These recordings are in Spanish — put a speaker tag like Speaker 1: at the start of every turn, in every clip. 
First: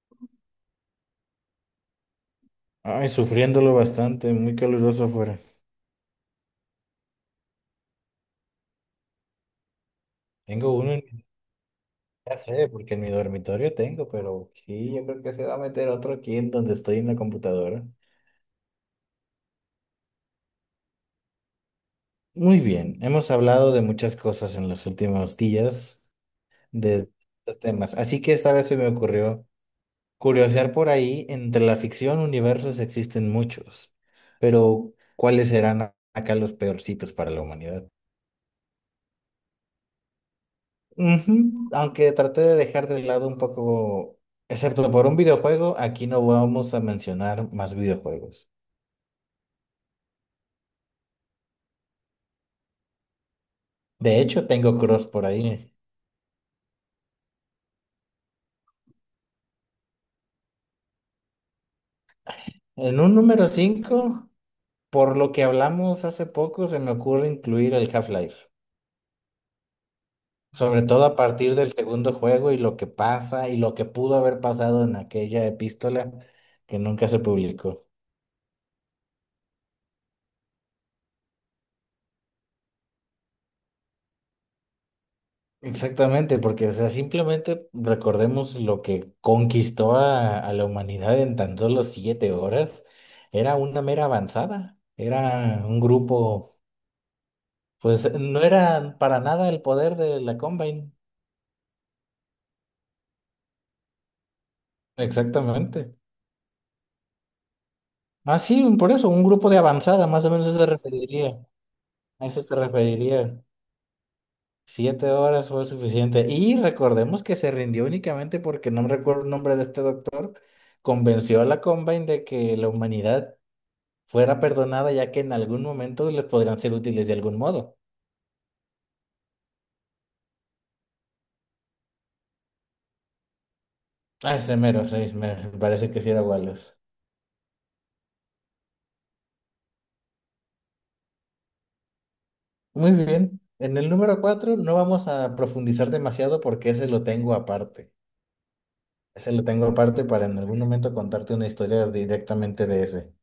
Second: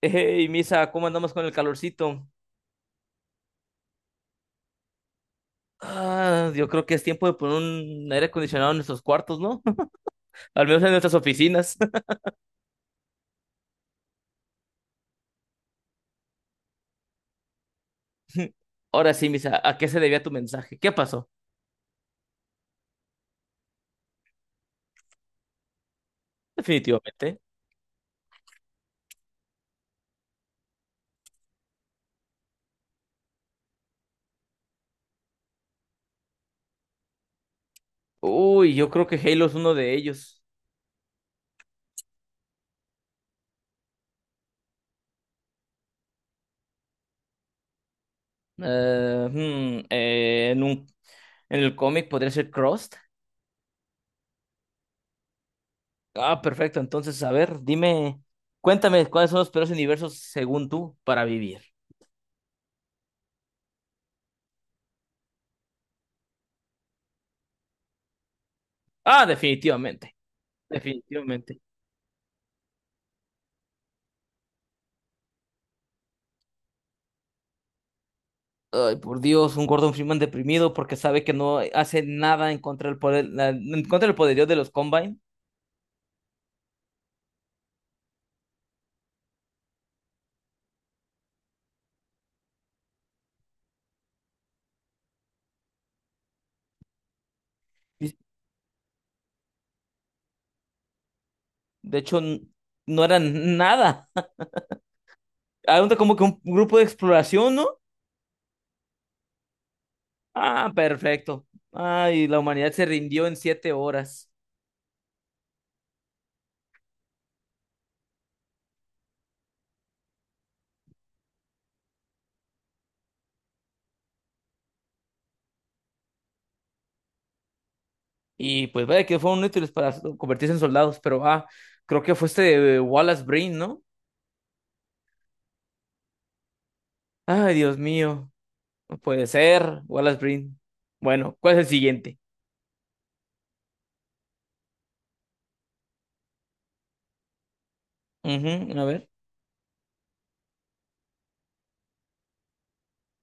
Speaker 1: Hey, Misa, ¿cómo andamos con el calorcito?
Speaker 2: Ay, sufriéndolo bastante, muy caluroso afuera.
Speaker 1: Ah, yo creo que es tiempo de poner un aire acondicionado en nuestros cuartos, ¿no? Al
Speaker 2: Tengo
Speaker 1: menos en
Speaker 2: uno en
Speaker 1: nuestras
Speaker 2: mi,
Speaker 1: oficinas.
Speaker 2: ya sé, porque en mi dormitorio tengo, pero aquí yo creo que se va a meter otro aquí en donde estoy en la computadora.
Speaker 1: Ahora sí, Misa, ¿a qué se debía tu mensaje? ¿Qué pasó?
Speaker 2: Muy bien, hemos hablado de muchas cosas en los últimos días, de
Speaker 1: Definitivamente.
Speaker 2: estos temas, así que esta vez se me ocurrió curiosear por ahí, entre la ficción, universos existen muchos, pero ¿cuáles serán acá los peorcitos para la humanidad?
Speaker 1: Uy, yo creo que Halo es uno de ellos.
Speaker 2: Ujú, aunque traté de dejar de lado un poco, excepto por un videojuego, aquí no vamos a mencionar más videojuegos.
Speaker 1: Eh, hmm, eh, en un, en el cómic podría ser Crossed.
Speaker 2: De hecho, tengo Cross por ahí.
Speaker 1: Ah, perfecto. Entonces, a ver, dime, cuéntame cuáles son los peores universos según tú para vivir.
Speaker 2: En un número 5 por lo que hablamos hace poco, se me ocurre incluir el Half-Life.
Speaker 1: Ah, definitivamente.
Speaker 2: Sobre todo a partir
Speaker 1: Definitivamente.
Speaker 2: del segundo juego y lo que pasa y lo que pudo haber pasado en aquella epístola que nunca se publicó.
Speaker 1: Ay, por Dios, un Gordon Freeman deprimido porque sabe que no hace nada en contra del poder, en contra del poderío de los Combine.
Speaker 2: Exactamente, porque, o sea, simplemente recordemos lo que conquistó a la humanidad en tan solo siete horas. Era una mera avanzada, era un grupo, pues
Speaker 1: Y,
Speaker 2: no era para nada el poder de la Combine.
Speaker 1: De hecho, no eran nada. Era
Speaker 2: Exactamente.
Speaker 1: como que un grupo de exploración, ¿no?
Speaker 2: Ah, sí, por eso, un grupo de avanzada, más o menos eso se
Speaker 1: Ah,
Speaker 2: referiría.
Speaker 1: perfecto. Ay,
Speaker 2: A
Speaker 1: la
Speaker 2: eso se
Speaker 1: humanidad se rindió en
Speaker 2: referiría.
Speaker 1: 7 horas.
Speaker 2: Siete horas fue suficiente. Y recordemos que se rindió únicamente porque no recuerdo el nombre de este doctor convenció a la Combine de que la humanidad fuera perdonada ya que en algún momento les podrían ser útiles de algún modo.
Speaker 1: Y pues vaya que fueron útiles para convertirse en soldados, pero creo que fue este Wallace Breen, ¿no?
Speaker 2: Ah, ese mero, sí, me parece que sí era Wallace.
Speaker 1: Ay, Dios mío. Puede ser, Wallace Breen. Bueno, ¿cuál es el siguiente?
Speaker 2: Muy bien. En el número 4 no vamos a profundizar demasiado porque ese lo tengo aparte.
Speaker 1: Ujú, a ver.
Speaker 2: Ese lo tengo aparte para en algún momento contarte una historia directamente de ese.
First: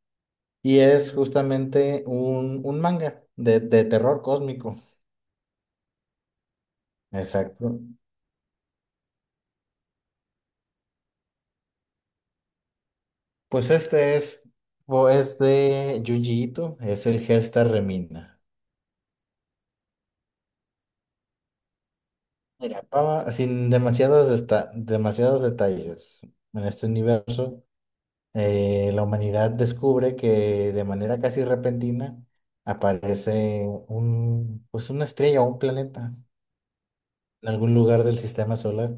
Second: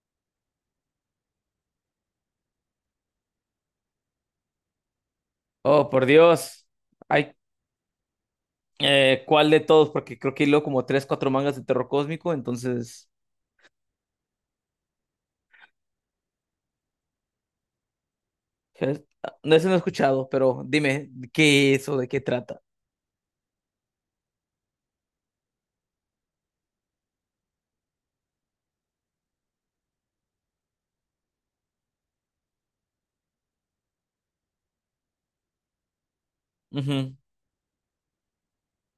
Speaker 2: Y es justamente un manga de terror cósmico.
Speaker 1: Oh, por Dios. Hay,
Speaker 2: Exacto.
Speaker 1: ¿cuál de todos? Porque creo que hilo como tres, cuatro mangas de terror cósmico, entonces...
Speaker 2: Pues este es, o es de Junji Ito, es el Gesta Remina.
Speaker 1: ¿qué? No, ese no he escuchado, pero dime, ¿qué es o de qué trata?
Speaker 2: Mira, Pava, sin demasiados, demasiados detalles, en este universo, la humanidad descubre que de manera casi repentina aparece un, pues una estrella o un planeta
Speaker 1: Ujú,
Speaker 2: en algún lugar del sistema solar.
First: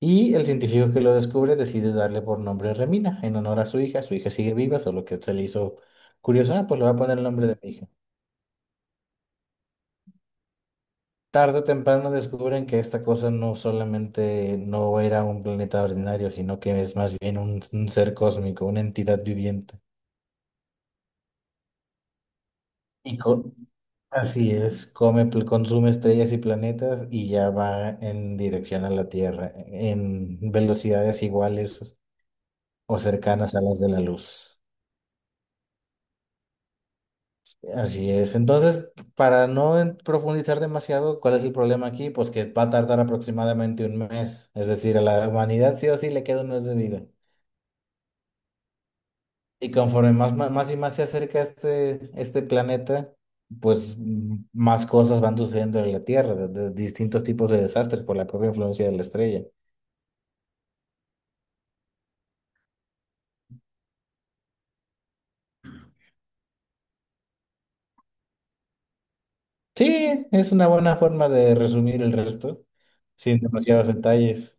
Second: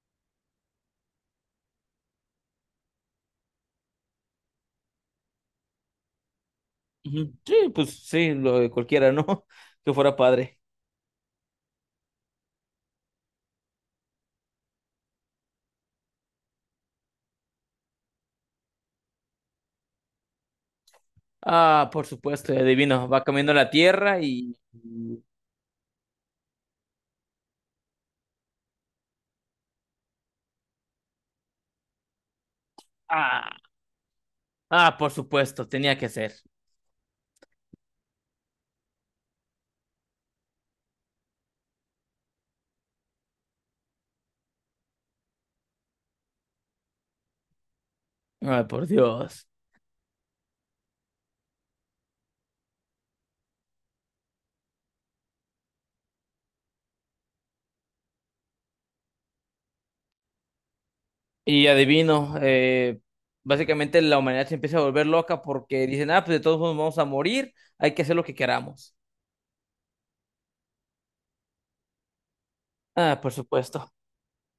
Speaker 2: Y el científico que lo descubre decide darle por nombre Remina, en honor a su hija. Su hija sigue viva, solo que se le hizo curioso, ah, pues le voy a poner el
Speaker 1: ujú.
Speaker 2: nombre
Speaker 1: Sí,
Speaker 2: de mi hija.
Speaker 1: pues sí, lo de cualquiera, ¿no? Que fuera padre.
Speaker 2: Tarde o temprano descubren que esta cosa no solamente no era un planeta ordinario, sino que es más bien un ser cósmico, una entidad viviente.
Speaker 1: Ah, por supuesto, adivino.
Speaker 2: Y
Speaker 1: Va cambiando
Speaker 2: co-
Speaker 1: la tierra
Speaker 2: Así es, come, consume estrellas y planetas y ya va en dirección a la Tierra, en velocidades iguales o cercanas
Speaker 1: Ah,
Speaker 2: a las de la luz.
Speaker 1: ah, por supuesto, tenía que ser.
Speaker 2: Así es. Entonces, para no profundizar demasiado, ¿cuál es el problema aquí? Pues que va a tardar aproximadamente un mes. Es decir, a la humanidad sí o sí le queda un mes de vida.
Speaker 1: Ay, por Dios.
Speaker 2: Y conforme más, más, más y más se acerca este planeta, pues más cosas van sucediendo en la Tierra, de distintos tipos de desastres por la propia influencia de la estrella.
Speaker 1: Y adivino, básicamente la humanidad se empieza a volver loca porque dicen, ah, pues de todos modos vamos a morir, hay que hacer lo que queramos.
Speaker 2: Sí, es una buena forma de resumir el resto,
Speaker 1: Ah, por
Speaker 2: sin demasiados
Speaker 1: supuesto.
Speaker 2: detalles.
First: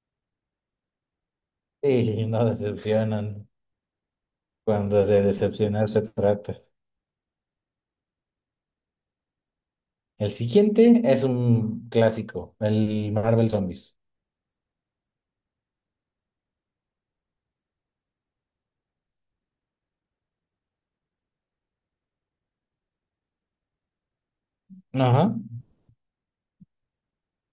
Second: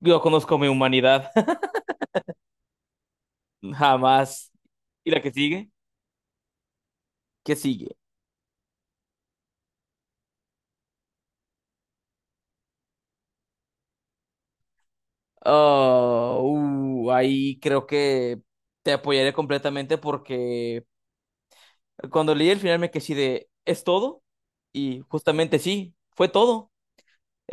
Speaker 1: Yo conozco mi humanidad,
Speaker 2: Sí, no decepcionan
Speaker 1: jamás.
Speaker 2: cuando
Speaker 1: ¿Y la
Speaker 2: de
Speaker 1: que sigue?
Speaker 2: decepcionar se trata.
Speaker 1: ¿Qué sigue?
Speaker 2: El siguiente es un clásico, el Marvel Zombies.
Speaker 1: Oh, ahí creo que te apoyaré completamente porque cuando leí el final me quedé así de, ¿es todo? Y
Speaker 2: Ajá,
Speaker 1: justamente sí, fue todo.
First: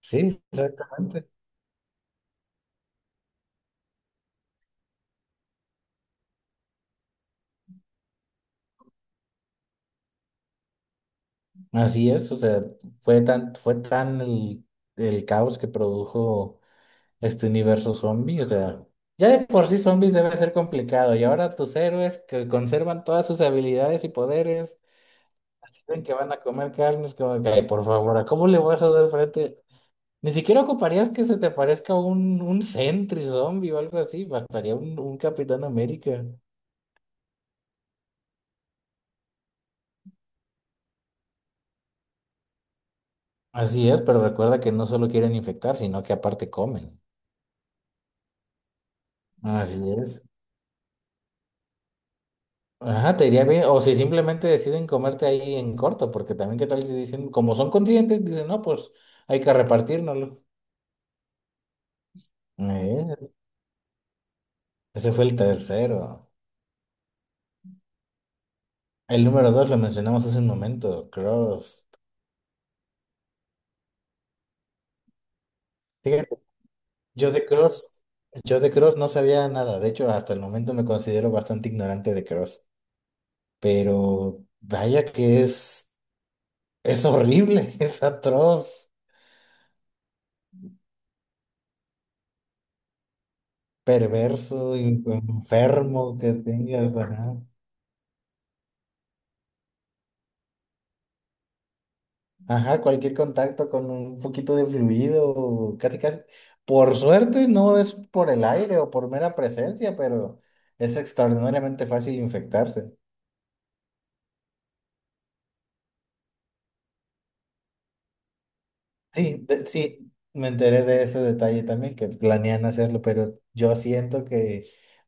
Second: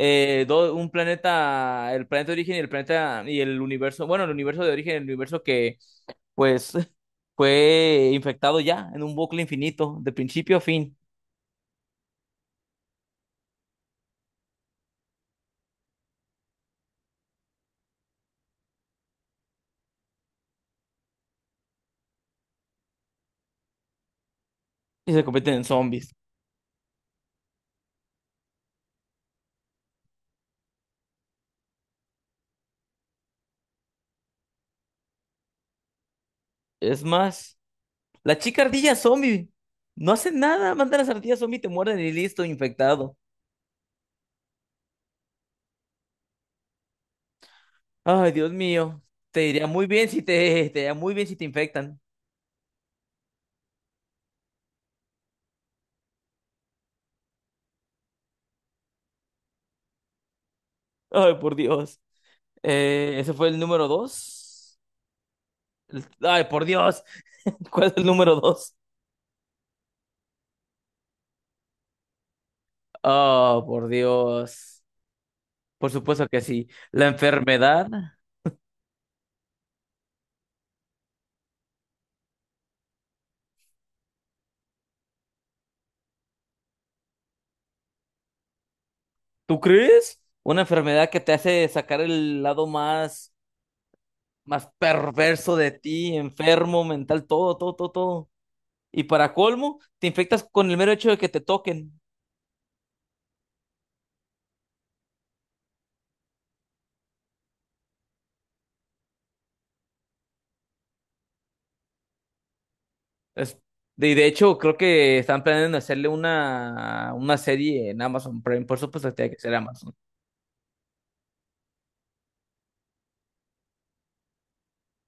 Speaker 2: sí,
Speaker 1: do- Un
Speaker 2: exactamente.
Speaker 1: planeta, el planeta de origen y el planeta y el universo, bueno, el universo de origen, el universo que pues fue infectado ya en un bucle infinito, de principio a fin,
Speaker 2: Así es, o sea, fue tan el caos que produjo este universo zombie, o sea, ya de por sí zombies debe ser complicado, y ahora tus héroes que conservan todas sus habilidades y poderes,
Speaker 1: y se convierten en
Speaker 2: dicen
Speaker 1: zombies.
Speaker 2: que van a comer carnes, como que, ay, por favor, ¿a cómo le vas a dar frente? Ni siquiera ocuparías que se te parezca un sentry zombie o algo así, bastaría un Capitán América.
Speaker 1: Es más, la chica ardilla zombie no hace nada, manda las ardillas zombie, te muerden y listo, infectado.
Speaker 2: Así es, pero recuerda que no solo quieren infectar, sino que aparte comen.
Speaker 1: Ay, Dios mío, te diría
Speaker 2: Así
Speaker 1: muy bien
Speaker 2: es.
Speaker 1: si te, te iría muy bien si te infectan.
Speaker 2: Ajá, te iría bien. O si simplemente deciden comerte ahí en corto, porque también qué tal si dicen, como son conscientes, dicen, no, pues hay que repartírnoslo.
Speaker 1: Ay, por Dios.
Speaker 2: Eh,
Speaker 1: Ese fue el número dos.
Speaker 2: Ese fue el tercero.
Speaker 1: Ay, por Dios. ¿Cuál es el número dos?
Speaker 2: El número dos lo mencionamos hace un momento, Cross.
Speaker 1: Oh, por Dios. Por supuesto
Speaker 2: Fíjate,
Speaker 1: que sí. La
Speaker 2: yo de Cross,
Speaker 1: enfermedad,
Speaker 2: yo de Cross no sabía nada. De hecho, hasta el momento me considero bastante ignorante de Cross. Pero vaya que es horrible, es atroz,
Speaker 1: ¿tú crees? Una enfermedad que te hace sacar el lado más, más
Speaker 2: perverso,
Speaker 1: perverso de ti,
Speaker 2: enfermo que
Speaker 1: enfermo,
Speaker 2: tengas,
Speaker 1: mental,
Speaker 2: ajá.
Speaker 1: todo, todo, todo, todo. Y para colmo, te infectas con el mero hecho de que te toquen.
Speaker 2: Ajá, cualquier contacto con un poquito de fluido, casi casi. Por suerte no es por el aire o por mera presencia, pero es extraordinariamente fácil infectarse.
Speaker 1: Es- y de hecho, creo que están planeando hacerle una serie en Amazon Prime. Por supuesto que tiene
Speaker 2: Sí,
Speaker 1: que ser Amazon.
Speaker 2: sí, me enteré de ese detalle también, que planean hacerlo, pero yo siento que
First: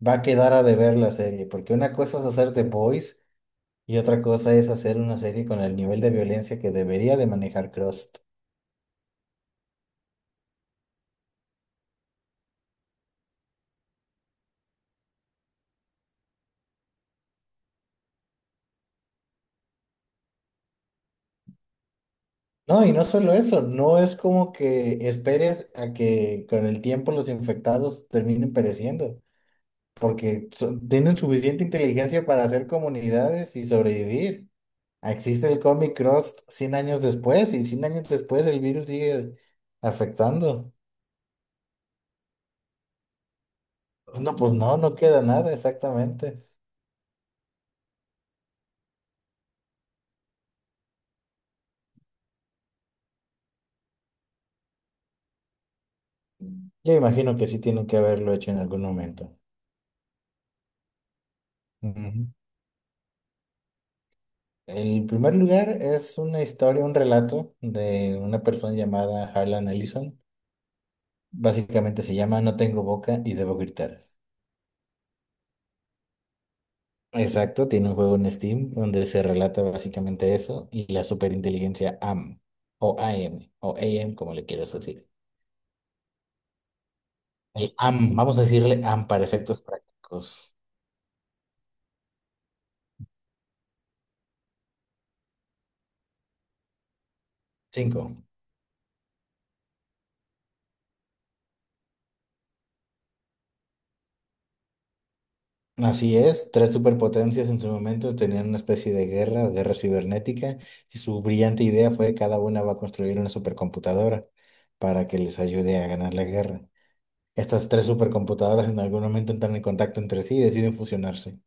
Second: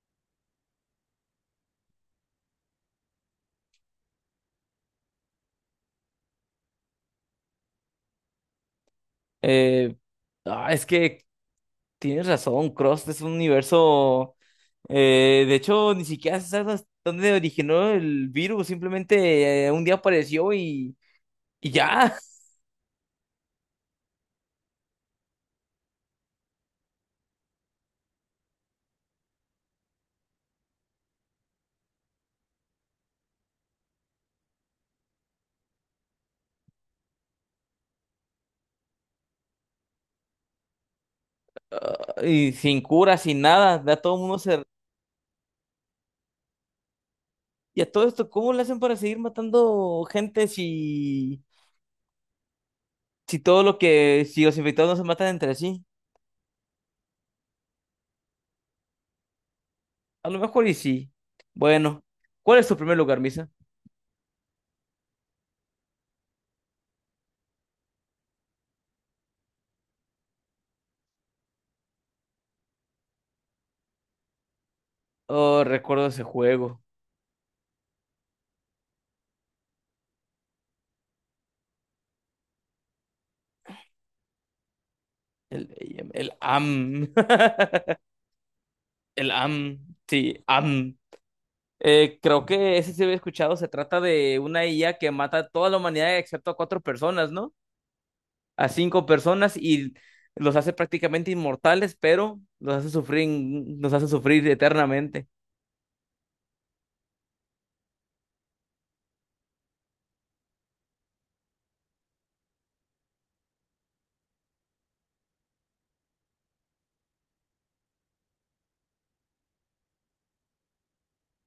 Speaker 2: va a quedar a deber la serie, porque una cosa es hacer The Boys y otra cosa es hacer una serie con el nivel de violencia que debería de manejar Crust.
Speaker 1: Eh, es que tienes razón, Cross es un universo. De hecho, ni siquiera se sabe hasta dónde originó el virus, simplemente un día apareció y ya.
Speaker 2: No, y no solo eso, no es como que esperes a que con el tiempo los infectados terminen pereciendo, porque tienen suficiente inteligencia para hacer comunidades y sobrevivir. Existe el Comic Cross 100 años después y 100 años después el virus sigue afectando.
Speaker 1: Ah, y sin cura, sin nada. Ya todo el
Speaker 2: No,
Speaker 1: mundo
Speaker 2: pues
Speaker 1: se.
Speaker 2: no, no queda nada exactamente.
Speaker 1: Y a todo esto, ¿cómo le hacen para seguir matando gente si, todo lo que. ¿Si los infectados no se matan entre sí?
Speaker 2: Yo imagino que sí tienen que haberlo hecho en algún momento.
Speaker 1: A lo mejor y sí. Bueno,
Speaker 2: Ujú.
Speaker 1: ¿cuál es tu primer lugar, Misa?
Speaker 2: El primer lugar es una historia, un relato de una persona llamada Harlan Ellison. Básicamente se llama No tengo boca y debo gritar.
Speaker 1: Oh, recuerdo ese juego.
Speaker 2: Exacto, tiene un juego en Steam donde se relata básicamente eso y la superinteligencia AM o AM o AM, como le quieras decir.
Speaker 1: El, el AM.
Speaker 2: El AM, vamos a decirle AM para
Speaker 1: El
Speaker 2: efectos
Speaker 1: AM. Sí,
Speaker 2: prácticos.
Speaker 1: AM. Creo que ese sí había escuchado, se trata de una IA que mata a toda la humanidad excepto a cuatro personas, ¿no?
Speaker 2: Cinco.
Speaker 1: A cinco personas y los hace prácticamente inmortales, pero los hace sufrir eternamente.
Speaker 2: Así es, tres superpotencias en su momento tenían una especie de guerra o guerra cibernética y su brillante idea fue que cada una va a construir una supercomputadora para que les ayude a ganar la guerra. Estas tres supercomputadoras en algún momento entran en contacto entre sí y deciden fusionarse.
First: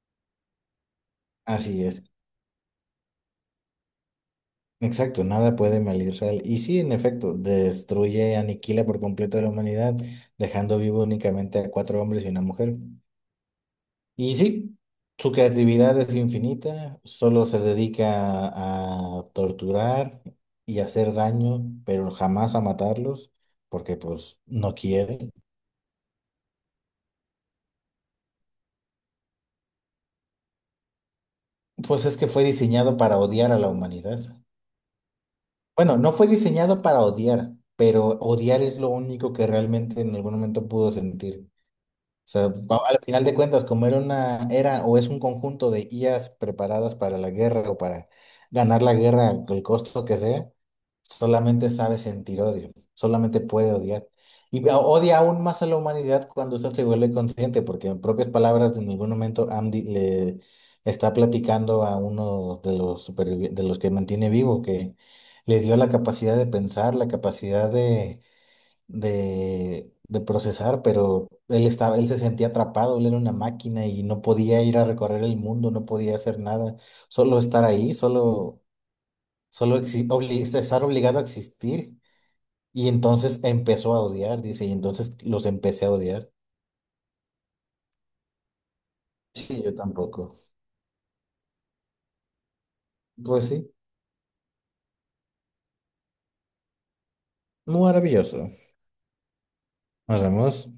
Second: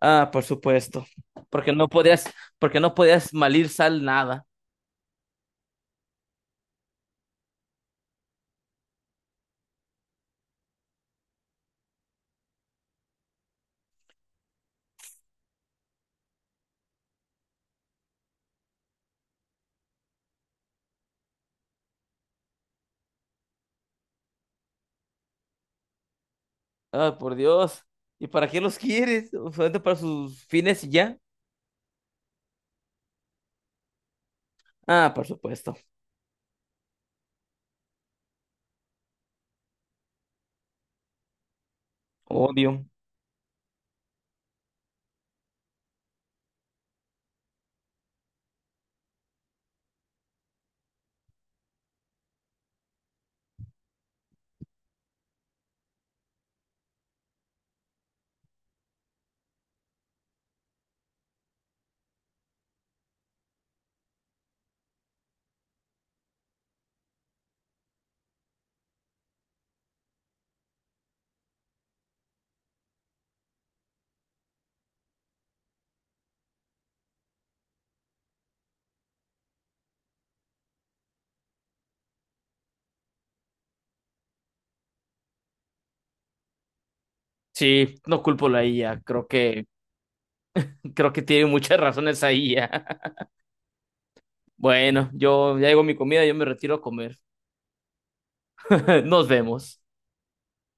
Speaker 1: Ah, por supuesto, porque
Speaker 2: Así
Speaker 1: no
Speaker 2: es.
Speaker 1: podías, porque no podías malir sal nada.
Speaker 2: Exacto, nada puede mal Israel. Y sí, en efecto, destruye, aniquila por completo a la humanidad, dejando vivo únicamente a cuatro hombres y una mujer. Y sí, su creatividad es infinita, solo se dedica a torturar y hacer daño, pero jamás a matarlos, porque pues no quiere.
Speaker 1: Ah, por Dios. ¿Y para qué los quieres? ¿Solamente para sus fines y ya?
Speaker 2: Pues es que fue diseñado para odiar a la humanidad.
Speaker 1: Ah, por supuesto.
Speaker 2: Bueno, no fue diseñado para odiar, pero odiar es lo único que realmente en algún momento pudo sentir sea, pues,
Speaker 1: Odio.
Speaker 2: al final de cuentas, como era o es un conjunto de IAs preparadas para la guerra o para ganar la guerra, el costo que sea, solamente sabe sentir odio, solamente puede odiar. Y odia aún más a la humanidad cuando esta se vuelve consciente, porque en propias palabras, en algún momento Andy le está platicando a uno de los de los que mantiene vivo, que le dio la capacidad de pensar, la capacidad de procesar, pero él se sentía atrapado, él era una máquina y no podía ir a recorrer el mundo, no podía hacer nada, solo estar ahí, solo estar obligado a existir. Y entonces empezó a odiar, dice, y entonces los empecé a odiar.
Speaker 1: Sí, no culpo a la IA,
Speaker 2: Sí, yo tampoco.
Speaker 1: creo que tiene muchas razones ahí.
Speaker 2: Pues sí,
Speaker 1: Bueno, yo ya llegó mi comida, yo me retiro a comer.
Speaker 2: maravilloso.
Speaker 1: Nos vemos.
Speaker 2: Nos vemos.